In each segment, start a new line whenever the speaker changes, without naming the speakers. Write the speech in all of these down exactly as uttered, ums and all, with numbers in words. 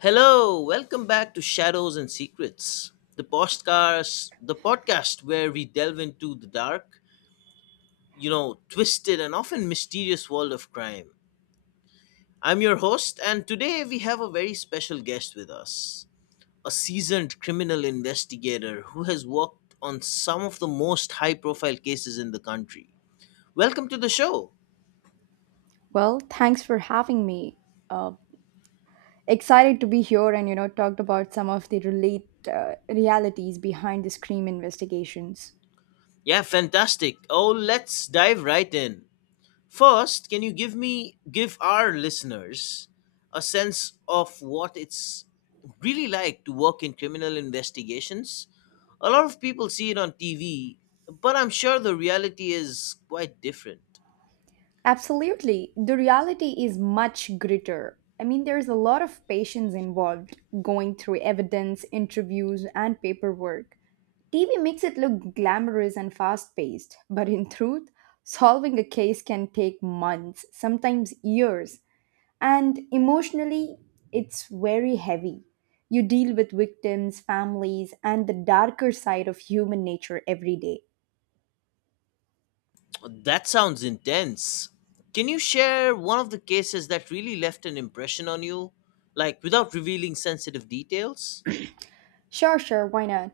Hello, welcome back to Shadows and Secrets, the podcast, the podcast where we delve into the dark, you know, twisted and often mysterious world of crime. I'm your host, and today we have a very special guest with us, a seasoned criminal investigator who has worked on some of the most high-profile cases in the country. Welcome to the show.
Well, thanks for having me. Uh, Excited to be here and you know talked about some of the relate uh, realities behind the scream investigations.
Yeah, fantastic. Oh, let's dive right in. First, can you give me give our listeners a sense of what it's really like to work in criminal investigations? A lot of people see it on T V, but I'm sure the reality is quite different.
Absolutely, the reality is much greater. I mean, there's a lot of patience involved, going through evidence, interviews, and paperwork. T V makes it look glamorous and fast-paced, but in truth, solving a case can take months, sometimes years. And emotionally, it's very heavy. You deal with victims, families, and the darker side of human nature every day.
That sounds intense. Can you share one of the cases that really left an impression on you, like without revealing sensitive details?
Sure, sure, why not?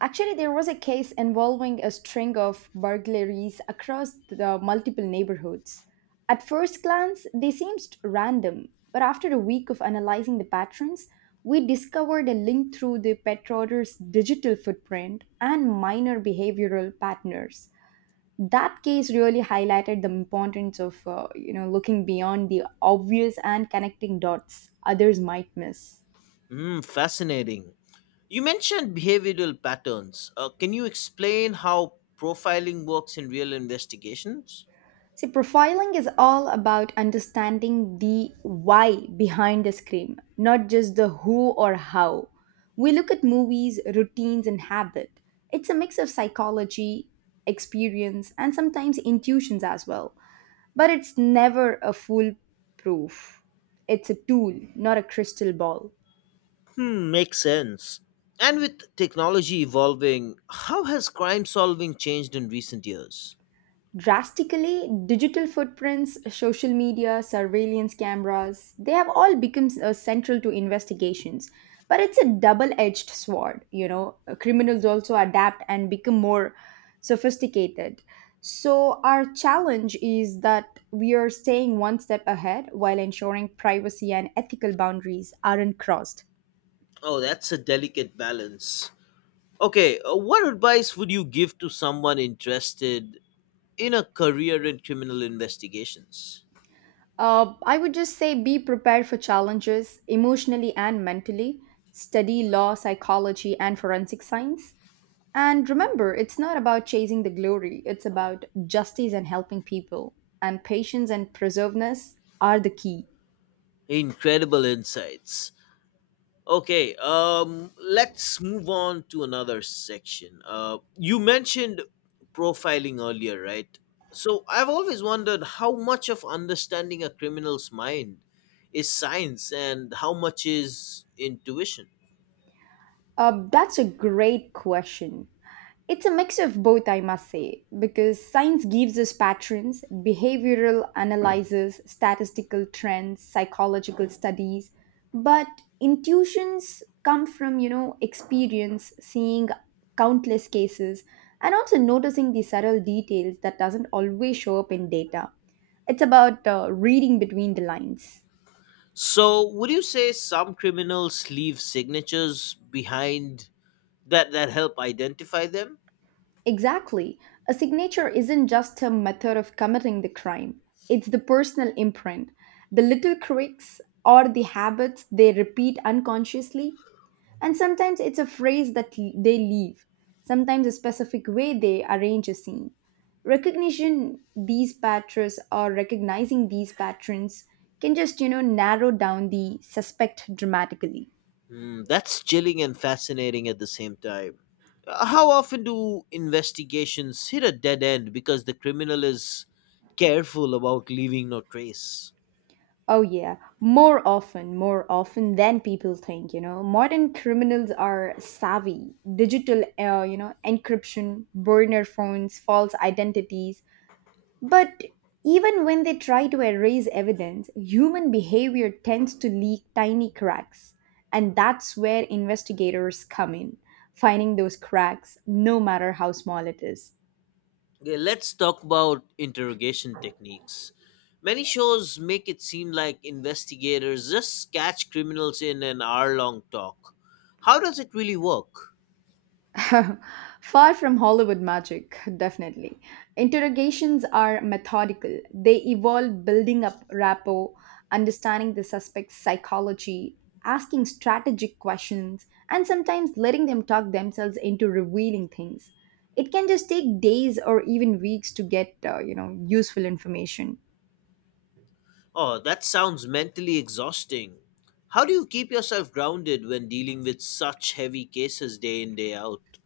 Actually, there was a case involving a string of burglaries across the multiple neighborhoods. At first glance, they seemed random, but after a week of analyzing the patterns, we discovered a link through the pet owner's digital footprint and minor behavioral patterns. That case really highlighted the importance of uh, you know looking beyond the obvious and connecting dots others might miss.
Hmm, fascinating. You mentioned behavioral patterns. Uh, can you explain how profiling works in real investigations?
See, profiling is all about understanding the why behind the scream, not just the who or how. We look at movies, routines, and habit. It's a mix of psychology, experience, and sometimes intuitions as well. But it's never a foolproof. It's a tool, not a crystal ball.
Hmm, makes sense. And with technology evolving, how has crime solving changed in recent years?
Drastically, digital footprints, social media, surveillance cameras, they have all become uh, central to investigations. But it's a double-edged sword, you know. Uh, criminals also adapt and become more sophisticated. So our challenge is that we are staying one step ahead while ensuring privacy and ethical boundaries aren't crossed.
Oh, that's a delicate balance. Okay, uh, what advice would you give to someone interested in a career in criminal investigations?
Uh, I would just say be prepared for challenges emotionally and mentally. Study law, psychology, and forensic science. And remember, it's not about chasing the glory, it's about justice and helping people. And patience and preservedness are the key.
Incredible insights. Okay, um, let's move on to another section. Uh, you mentioned profiling earlier, right? So I've always wondered how much of understanding a criminal's mind is science and how much is intuition.
Uh, that's a great question. It's a mix of both, I must say, because science gives us patterns, behavioral analysis, statistical trends, psychological studies, but intuitions come from, you know, experience, seeing countless cases, and also noticing the subtle details that doesn't always show up in data. It's about uh, reading between the lines.
So would you say some criminals leave signatures behind that that help identify them?
Exactly. A signature isn't just a method of committing the crime, it's the personal imprint, the little quirks or the habits they repeat unconsciously. And sometimes it's a phrase that l- they leave, sometimes a specific way they arrange a scene. Recognition these patterns or recognizing these patterns can just, you know, narrow down the suspect dramatically.
Mm, that's chilling and fascinating at the same time. Uh, How often do investigations hit a dead end because the criminal is careful about leaving no trace?
Oh, yeah. More often, more often than people think, you know. Modern criminals are savvy. Digital, uh, you know, encryption, burner phones, false identities. But even when they try to erase evidence, human behavior tends to leak tiny cracks. And that's where investigators come in, finding those cracks, no matter how small it is.
Okay, let's talk about interrogation techniques. Many shows make it seem like investigators just catch criminals in an hour long talk. How does it really work?
Far from Hollywood magic, definitely. Interrogations are methodical. They evolve building up rapport, understanding the suspect's psychology, asking strategic questions, and sometimes letting them talk themselves into revealing things. It can just take days or even weeks to get, uh, you know, useful information.
Oh, that sounds mentally exhausting. How do you keep yourself grounded when dealing with such heavy cases day in, day out?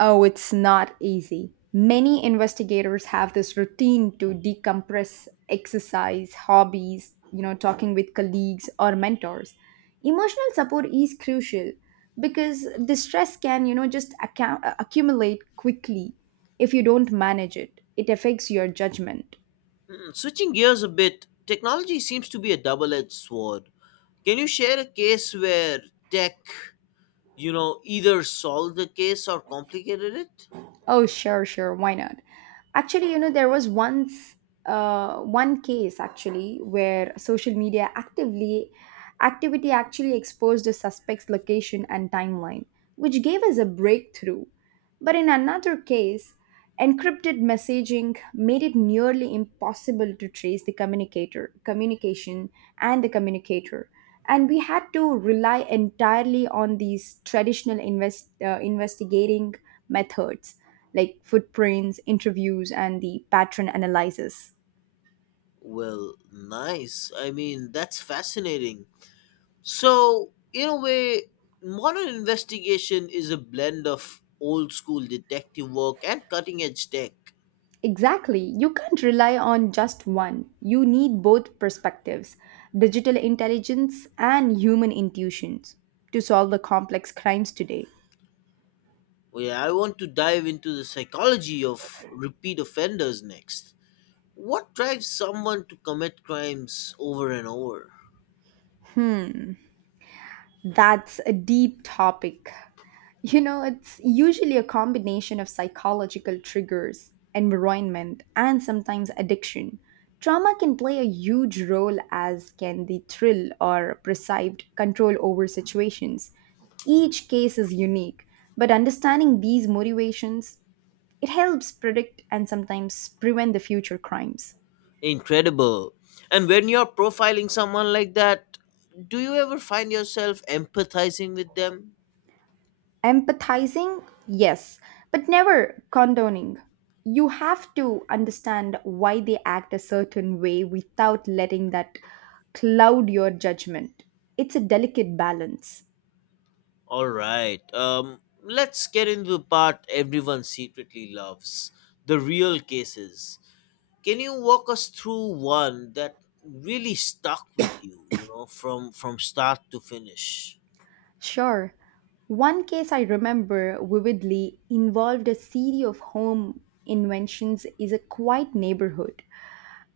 Oh, it's not easy. Many investigators have this routine to decompress, exercise, hobbies, you know, talking with colleagues or mentors. Emotional support is crucial because the stress can, you know, just account- accumulate quickly if you don't manage it. It affects your judgment.
Switching gears a bit, technology seems to be a double edged sword. Can you share a case where tech, you know, either solved the case or complicated it?
Oh, sure, sure. Why not? Actually, you know, there was once uh, one case actually where social media actively activity actually exposed the suspect's location and timeline, which gave us a breakthrough. But in another case, encrypted messaging made it nearly impossible to trace the communicator, communication, and the communicator. And we had to rely entirely on these traditional invest, uh, investigating methods like footprints, interviews, and the pattern analysis.
Well, nice. I mean, that's fascinating. So, in a way, modern investigation is a blend of old school detective work and cutting edge tech.
Exactly. You can't rely on just one. You need both perspectives, digital intelligence and human intuitions, to solve the complex crimes today.
Well, I want to dive into the psychology of repeat offenders next. What drives someone to commit crimes over and over?
That's a deep topic. You know, it's usually a combination of psychological triggers, environment, and sometimes addiction. Trauma can play a huge role, as can the thrill or perceived control over situations. Each case is unique, but understanding these motivations, it helps predict and sometimes prevent the future crimes.
Incredible. And when you're profiling someone like that, do you ever find yourself empathizing with them?
Empathizing, yes, but never condoning. You have to understand why they act a certain way without letting that cloud your judgment. It's a delicate balance.
All right. Um, let's get into the part everyone secretly loves the real cases. Can you walk us through one that really stuck with you, you know, from from start to finish?
Sure, one case I remember vividly involved a series of home inventions in a quiet neighborhood.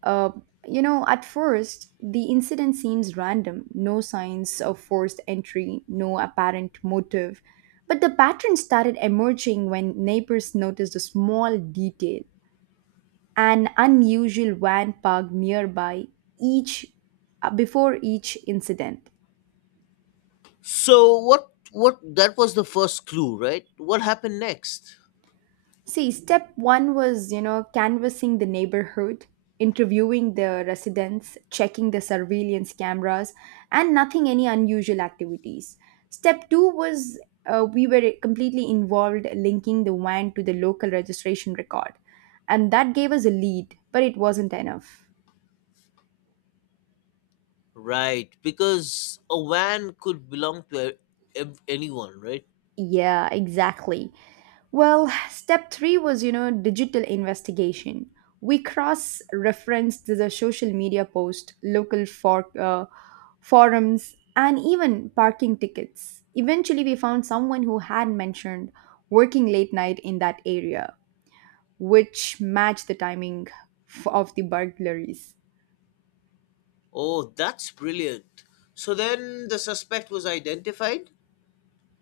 Uh, you know, at first, the incident seems random, no signs of forced entry, no apparent motive. But the pattern started emerging when neighbors noticed a small detail, an unusual van parked nearby each uh, before each incident.
So what what that was the first clue, right? What happened next?
See, step one was, you know, canvassing the neighborhood, interviewing the residents, checking the surveillance cameras, and nothing any unusual activities. Step two was, uh, we were completely involved linking the van to the local registration record, and that gave us a lead, but it wasn't enough.
Right, because a van could belong to a- ev- anyone, right?
Yeah, exactly. Well, step three was, you know, digital investigation. We cross referenced the social media post, local for, uh, forums, and even parking tickets. Eventually, we found someone who had mentioned working late night in that area, which matched the timing f- of the burglaries.
Oh, that's brilliant. So then the suspect was identified?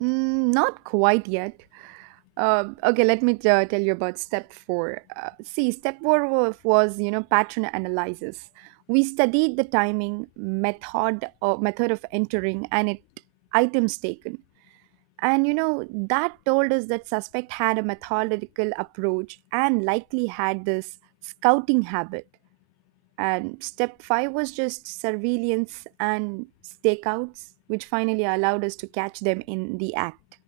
Mm, not quite yet. Uh, okay, let me uh, tell you about step four. Uh, see, step four wa- was you know pattern analysis. We studied the timing method or method of entering and it items taken, and you know that told us that suspect had a methodical approach and likely had this scouting habit. And step five was just surveillance and stakeouts, which finally allowed us to catch them in the act.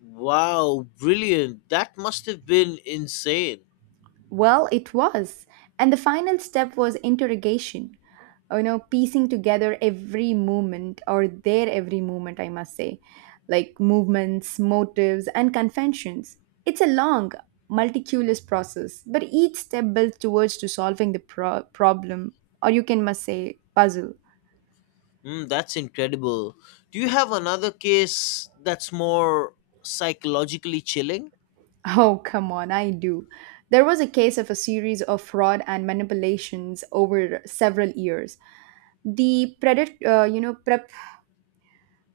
Wow, brilliant. That must have been insane.
Well, it was. And the final step was interrogation. You know, piecing together every movement or their every movement, I must say, like movements, motives, and conventions. It's a long, multiculous process, but each step builds towards to solving the pro- problem, or you can must say puzzle.
Mm, that's incredible. Do you have another case that's more psychologically chilling?
Oh, come on, I do. There was a case of a series of fraud and manipulations over several years. The predat- uh, you know, pre-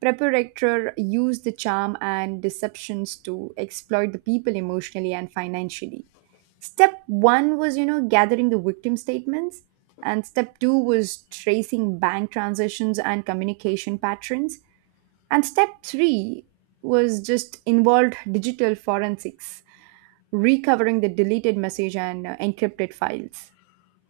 Preparator use the charm and deceptions to exploit the people emotionally and financially. Step one was, you know, gathering the victim statements, and step two was tracing bank transactions and communication patterns, and step three was just involved digital forensics, recovering the deleted message and uh, encrypted files.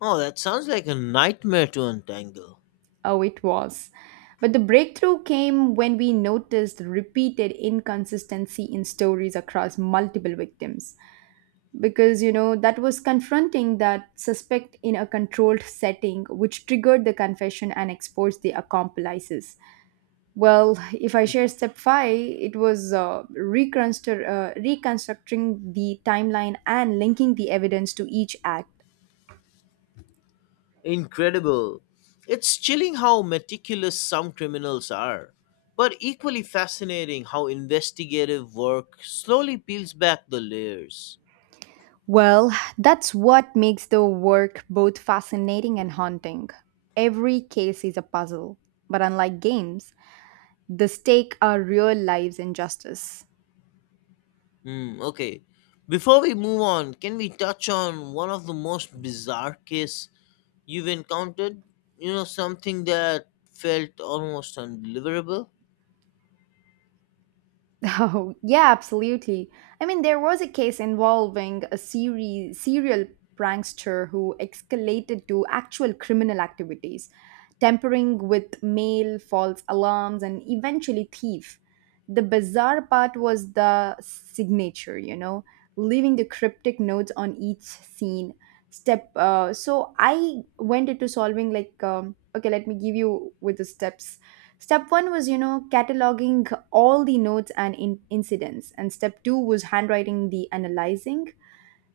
Oh, that sounds like a nightmare to untangle.
Oh, it was. But the breakthrough came when we noticed repeated inconsistency in stories across multiple victims. Because, you know, that was confronting that suspect in a controlled setting, which triggered the confession and exposed the accomplices. Well, if I share step five, it was uh, reconstru- uh, reconstructing the timeline and linking the evidence to each act.
Incredible. It's chilling how meticulous some criminals are, but equally fascinating how investigative work slowly peels back the layers.
Well, that's what makes the work both fascinating and haunting. Every case is a puzzle, but unlike games, the stakes are real lives and justice.
Hmm, okay. Before we move on, can we touch on one of the most bizarre case you've encountered? You know, something that felt almost undeliverable?
Oh, yeah, absolutely. I mean, there was a case involving a seri- serial prankster who escalated to actual criminal activities, tampering with mail, false alarms, and eventually thief. The bizarre part was the signature, you know, leaving the cryptic notes on each scene step. Uh, so I went into solving like, um, okay, let me give you with the steps. Step one was, you know, cataloging all the notes and in- incidents, and step two was handwriting the analyzing.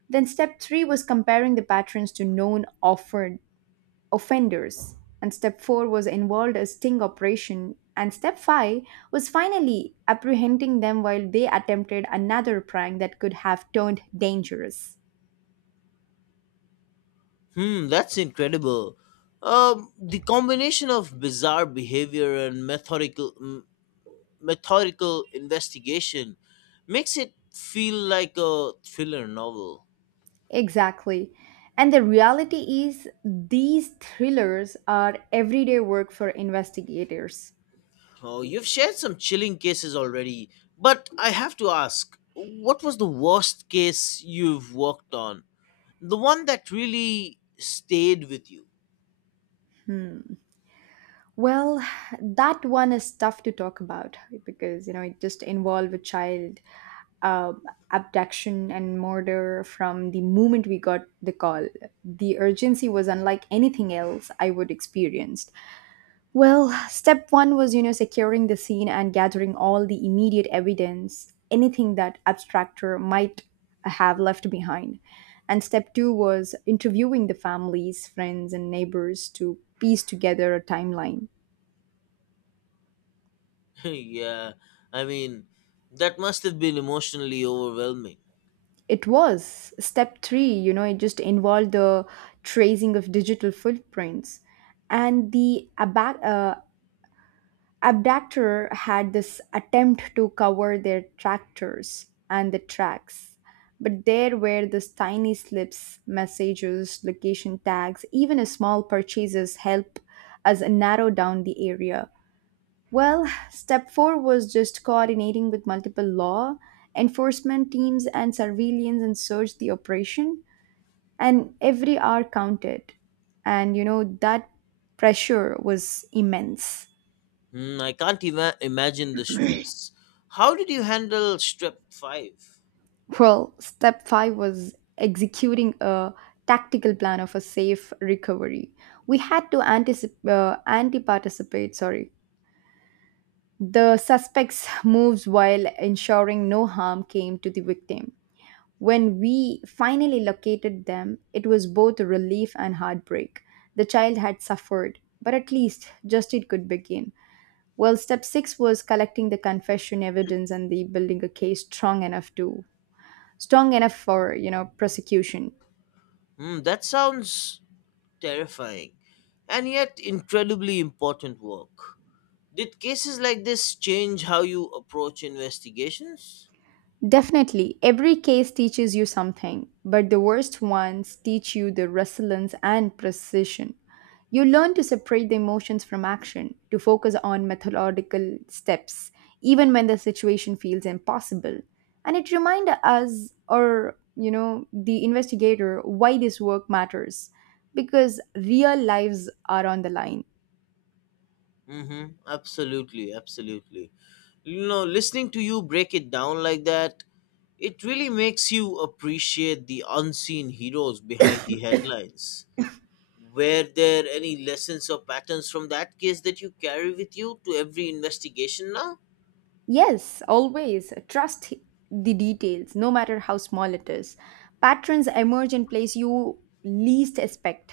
Then step three was comparing the patterns to known offered offenders, and step four was involved a sting operation, and step five was finally apprehending them while they attempted another prank that could have turned dangerous.
Hmm, that's incredible. Um, the combination of bizarre behavior and methodical m- methodical investigation makes it feel like a thriller novel.
Exactly. And the reality is, these thrillers are everyday work for investigators.
Oh, you've shared some chilling cases already, but I have to ask what was the worst case you've worked on? The one that really stayed with you?
Hmm. Well, that one is tough to talk about because you know it just involved a child uh, abduction and murder from the moment we got the call. The urgency was unlike anything else I would experienced. Well, step one was you know securing the scene and gathering all the immediate evidence, anything that abstractor might have left behind. And step two was interviewing the families, friends, and neighbors to piece together a timeline.
Yeah, I mean, that must have been emotionally overwhelming.
It was step three, you know, it just involved the tracing of digital footprints. And the aba- uh, abductor had this attempt to cover their tractors and the tracks. But there were these tiny slips, messages, location tags, even a small purchases help us narrow down the area. Well, step four was just coordinating with multiple law enforcement teams and surveillance and search the operation, and every hour counted. And you know, that pressure was immense.
Hmm, I can't even imagine the stress. How did you handle Strep five?
Well, step five was executing a tactical plan of a safe recovery. We had to anticipate, uh, anti-participate, sorry, the suspect's moves while ensuring no harm came to the victim. When we finally located them, it was both a relief and heartbreak. The child had suffered, but at least justice could begin. Well, step six was collecting the confession evidence and the building a case strong enough to strong enough for you know prosecution.
Hmm, that sounds terrifying and yet incredibly important work. Did cases like this change how you approach investigations?
Definitely, every case teaches you something, but the worst ones teach you the resilience and precision. You learn to separate the emotions from action, to focus on methodological steps, even when the situation feels impossible. And it reminds us, or you know, the investigator, why this work matters, because real lives are on the line.
Mm-hmm. Absolutely, absolutely. You know, listening to you break it down like that, it really makes you appreciate the unseen heroes behind the headlines. Were there any lessons or patterns from that case that you carry with you to every investigation now?
Yes, always. Trust the details, no matter how small it is. Patterns emerge in place you least expect.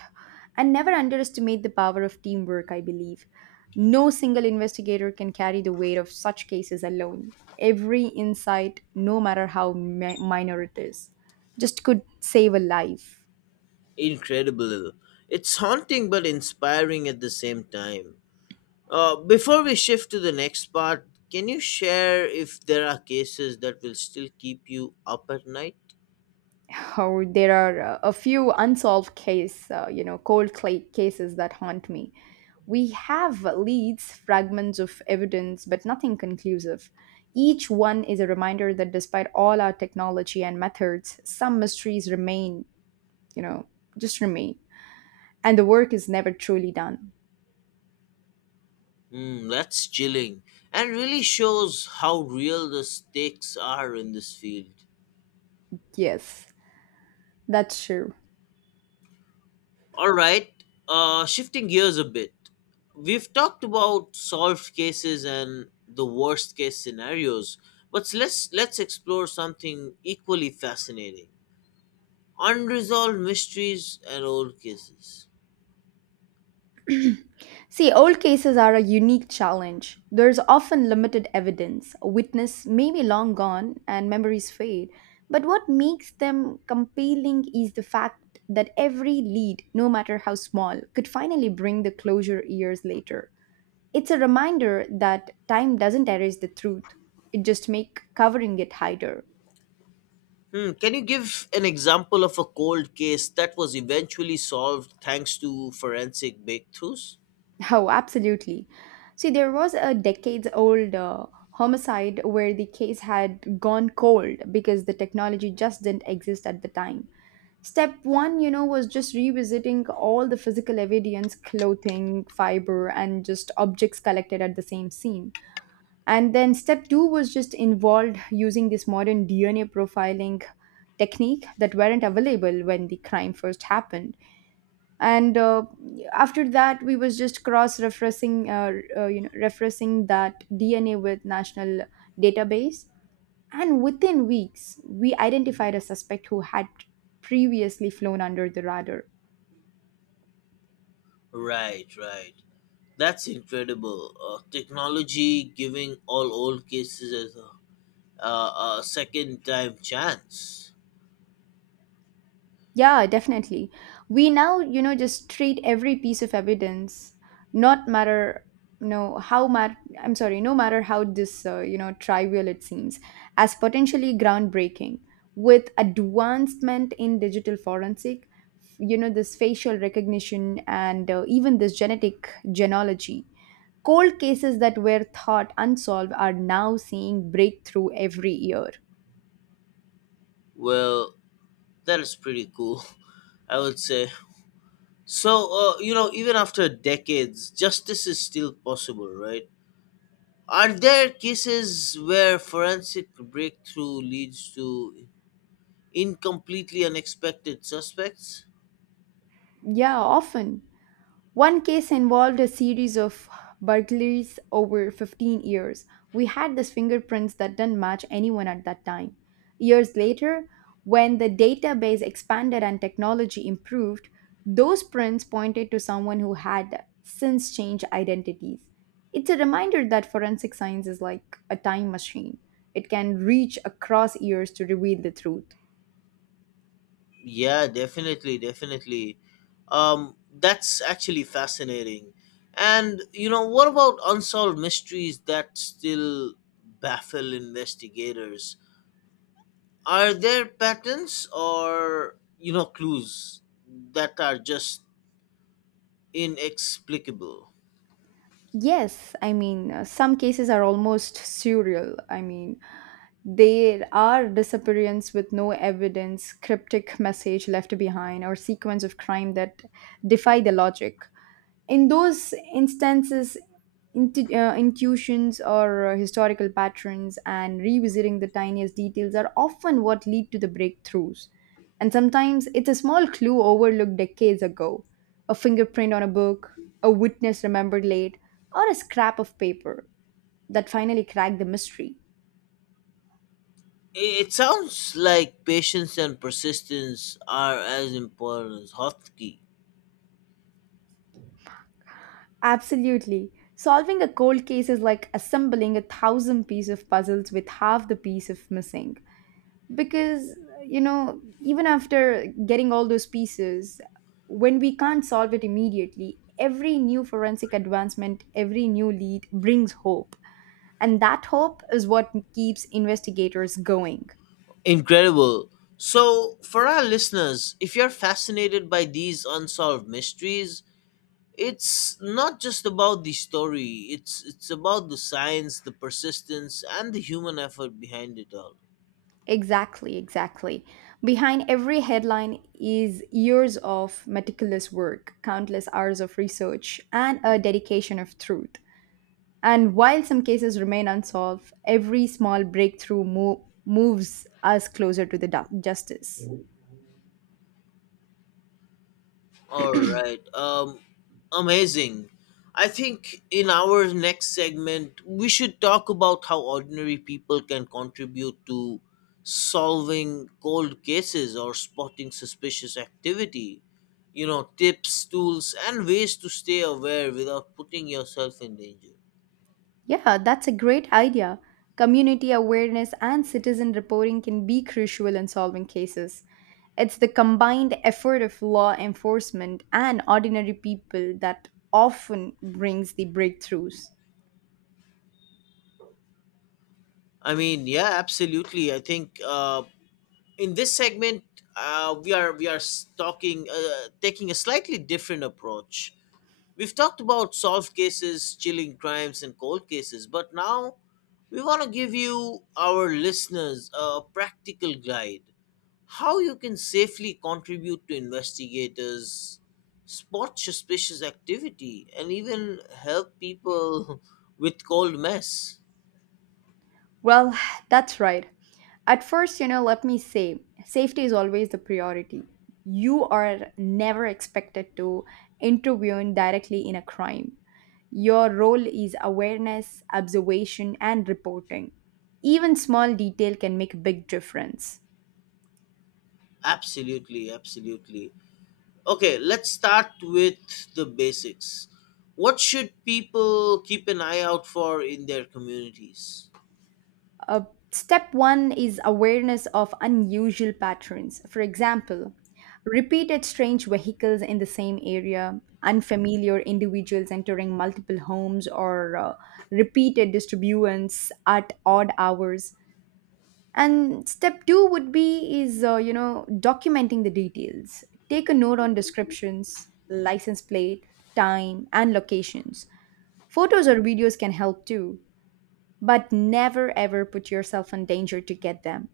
And never underestimate the power of teamwork, I believe. No single investigator can carry the weight of such cases alone. Every insight, no matter how mi- minor it is, just could save a life.
Incredible. It's haunting but inspiring at the same time. Uh, before we shift to the next part, can you share if there are cases that will still keep you up at night?
Or there are uh, a few unsolved case, uh, you know, cold cla- cases that haunt me. We have leads, fragments of evidence, but nothing conclusive. Each one is a reminder that despite all our technology and methods, some mysteries remain, you know, just remain. And the work is never truly done.
Hmm, that's chilling and really shows how real the stakes are in this field.
Yes, that's true.
Alright, uh, shifting gears a bit. We've talked about solved cases and the worst case scenarios, but let's let's explore something equally fascinating. Unresolved mysteries and old cases.
See, old cases are a unique challenge. There's often limited evidence. A witness may be long gone and memories fade. But what makes them compelling is the fact that every lead, no matter how small, could finally bring the closure years later. It's a reminder that time doesn't erase the truth, it just makes covering it harder.
Hmm, can you give an example of a cold case that was eventually solved thanks to forensic breakthroughs?
Oh, absolutely. See, there was a decades old uh, homicide where the case had gone cold because the technology just didn't exist at the time. Step one, you know, was just revisiting all the physical evidence, clothing, fiber, and just objects collected at the same scene. And then step two was just involved using this modern D N A profiling technique that weren't available when the crime first happened and uh, after that we was just cross referencing uh, uh, you know referencing that dna with national database, and within weeks we identified a suspect who had previously flown under the radar.
Right, right. That's incredible. Uh, technology giving all old cases a, a, a second time chance.
Yeah, definitely. We now, you know, just treat every piece of evidence, not matter, no, how mat. I'm sorry, no matter how this, uh, you know, trivial it seems, as potentially groundbreaking. With advancement in digital forensic, you know, this facial recognition and uh, even this genetic genealogy, cold cases that were thought unsolved are now seeing breakthrough every year.
Well, that is pretty cool, I would say. So, uh, you know, even after decades, justice is still possible, right? Are there cases where forensic breakthrough leads to in completely unexpected suspects?
Yeah, often. One case involved a series of burglaries over fifteen years. We had these fingerprints that didn't match anyone at that time. Years later, when the database expanded and technology improved, those prints pointed to someone who had since changed identities. It's a reminder that forensic science is like a time machine. It can reach across years to reveal the truth.
Yeah, definitely, definitely. Um that's actually fascinating. And you know what about unsolved mysteries that still baffle investigators? Are there patterns or, you know, clues that are just inexplicable?
Yes, I mean, uh, some cases are almost surreal. I mean, there are disappearance with no evidence, cryptic message left behind, or sequence of crime that defy the logic. In those instances, intu- uh, intuitions or uh, historical patterns and revisiting the tiniest details are often what lead to the breakthroughs. And sometimes it's a small clue overlooked decades ago, a fingerprint on a book, a witness remembered late, or a scrap of paper that finally cracked the mystery.
I- it sounds like patience and persistence are as important as hotkey.
Absolutely. Solving a cold case is like assembling a thousand piece of puzzles with half the piece of missing. Because, you know, even after getting all those pieces, when we can't solve it immediately, every new forensic advancement, every new lead brings hope. And that hope is what keeps investigators going.
Incredible. So, for our listeners, if you're fascinated by these unsolved mysteries, it's not just about the story. It's it's about the science, the persistence, and the human effort behind it all.
Exactly, exactly. Behind every headline is years of meticulous work, countless hours of research, and a dedication of truth. And while some cases remain unsolved, every small breakthrough mo- moves us closer to the du- justice.
All right. Um, amazing. I think in our next segment, we should talk about how ordinary people can contribute to solving cold cases or spotting suspicious activity. You know, tips, tools, and ways to stay aware without putting yourself in danger.
Yeah, that's a great idea. Community awareness and citizen reporting can be crucial in solving cases. It's the combined effort of law enforcement and ordinary people that often brings the breakthroughs.
I mean, yeah, absolutely. I think uh, in this segment, uh, we are we are s- talking uh, taking a slightly different approach. We've talked about solved cases, chilling crimes, and cold cases, but now we want to give you, our listeners, a practical guide how you can safely contribute to investigators, spot suspicious activity, and even help people with cold mess.
Well, that's right. At first, you know, let me say safety is always the priority. You are never expected to intervene directly in a crime. Your role is awareness, observation, and reporting. Even small detail can make a big difference.
Absolutely, absolutely. Okay, let's start with the basics. What should people keep an eye out for in their communities?
Uh, Step one is awareness of unusual patterns. For example, repeated strange vehicles in the same area, unfamiliar individuals entering multiple homes, or uh, repeated disturbance at odd hours. And step two would be is uh, you know documenting the details. Take a note on descriptions, license plate, time and locations. Photos or videos can help too, but never ever put yourself in danger to get them.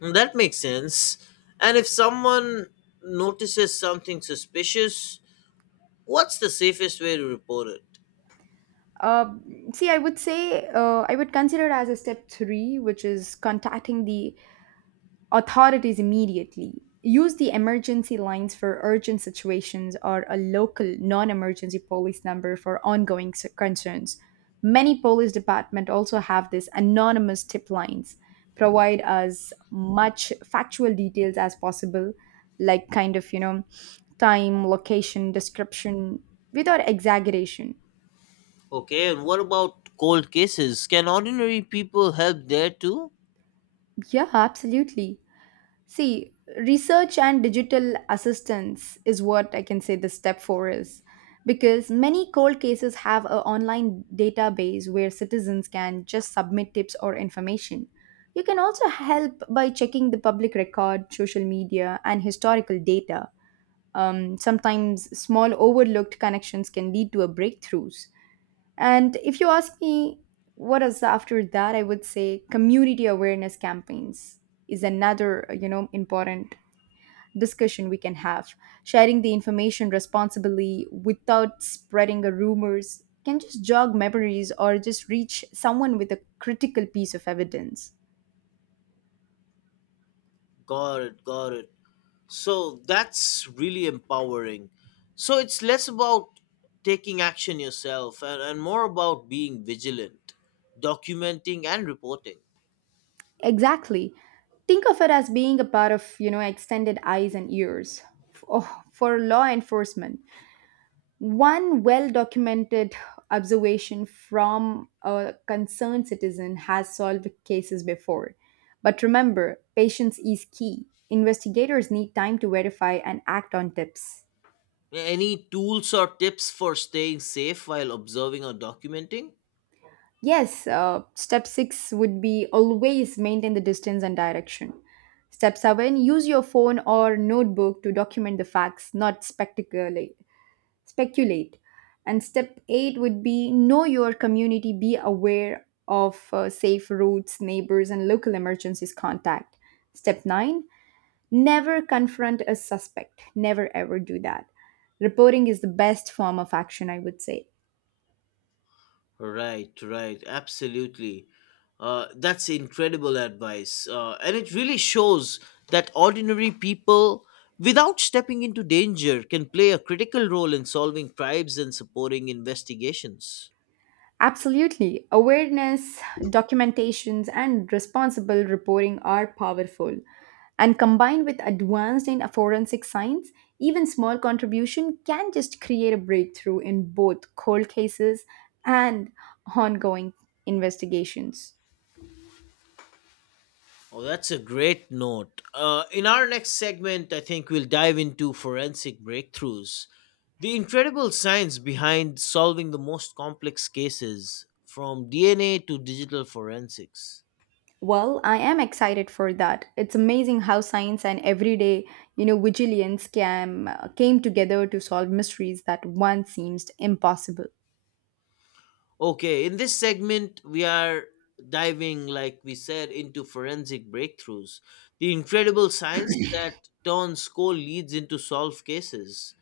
That makes sense. And if someone notices something suspicious, what's the safest way to report it?
Uh, see i would say, uh, I would consider as a step three, which is contacting the authorities immediately. Use the emergency lines for urgent situations or a local non emergency police number for ongoing s- concerns. Many police departments also have these anonymous tip lines. Provide as much factual details as possible, like kind of, you know, time, location, description, without exaggeration.
Okay, and what about cold cases? Can ordinary people help there too?
Yeah, absolutely. See, research and digital assistance is what I can say the step four is. Because many cold cases have an online database where citizens can just submit tips or information. You can also help by checking the public record, social media, and historical data. Um, sometimes small overlooked connections can lead to a breakthroughs. And if you ask me what is after that, I would say community awareness campaigns is another you know important discussion we can have. Sharing the information responsibly without spreading a rumors can just jog memories or just reach someone with a critical piece of evidence.
Got it, got it. So that's really empowering. So it's less about taking action yourself and, and more about being vigilant, documenting, and reporting.
Exactly. Think of it as being a part of, you know, extended eyes and ears f- oh, for law enforcement. One well documented observation from a concerned citizen has solved cases before. But remember, patience is key. Investigators need time to verify and act on tips.
Any tools or tips for staying safe while observing or documenting?
Yes, uh, step six would be always maintain the distance and direction. Step seven, use your phone or notebook to document the facts, not spectacularly. Speculate. And step eight would be know your community, be aware of uh, safe routes, neighbors, and local emergencies contact. Step nine, never confront a suspect. Never ever do that. Reporting is the best form of action, I would say.
Right, right, absolutely. Uh, that's incredible advice. Uh, and it really shows that ordinary people, without stepping into danger, can play a critical role in solving crimes and supporting investigations.
Absolutely. Awareness, documentations, and responsible reporting are powerful. And combined with advanced in forensic science, even small contribution can just create a breakthrough in both cold cases and ongoing investigations.
Oh, that's a great note. Uh, in our next segment, I think we'll dive into forensic breakthroughs, the incredible science behind solving the most complex cases, from D N A to digital forensics.
Well, I am excited for that. It's amazing how science and everyday, you know, vigilance can, came together to solve mysteries that once seemed impossible.
Okay, in this segment, we are diving, like we said, into forensic breakthroughs, the incredible science that turns cold leads into solved cases.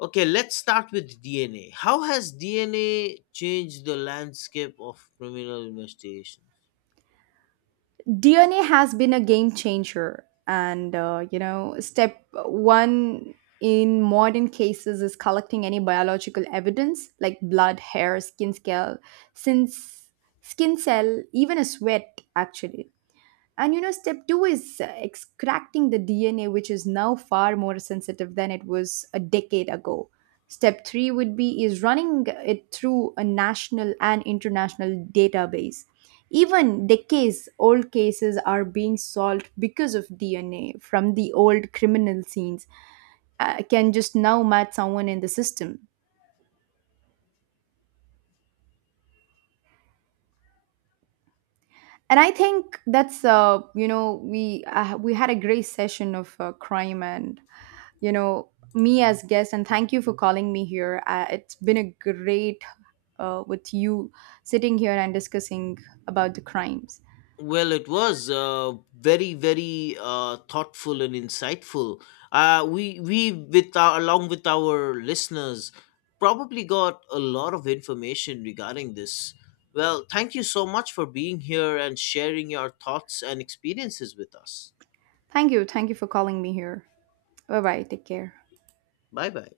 Okay, let's start with D N A. How has D N A changed the landscape of criminal investigations?
D N A has been a game changer, and uh, you know, step one in modern cases is collecting any biological evidence like blood, hair, skin scale, since skin cell, even a sweat actually. And you know, step two is uh, extracting the D N A, which is now far more sensitive than it was a decade ago. Step three would be is running it through a national and international database. Even decades old cases are being solved because of D N A from the old criminal scenes uh, can just now match someone in the system. And I think that's uh, you know we uh, we had a great session of uh, crime, and you know, me as guest, and thank you for calling me here. Uh, it's been a great, uh, with you sitting here and discussing about the crimes.
Well, it was uh, very, very uh, thoughtful and insightful. Uh, we we with our, along with our listeners probably got a lot of information regarding this. Well, thank you so much for being here and sharing your thoughts and experiences with us.
Thank you, thank you for calling me here. Bye bye, take care.
Bye bye.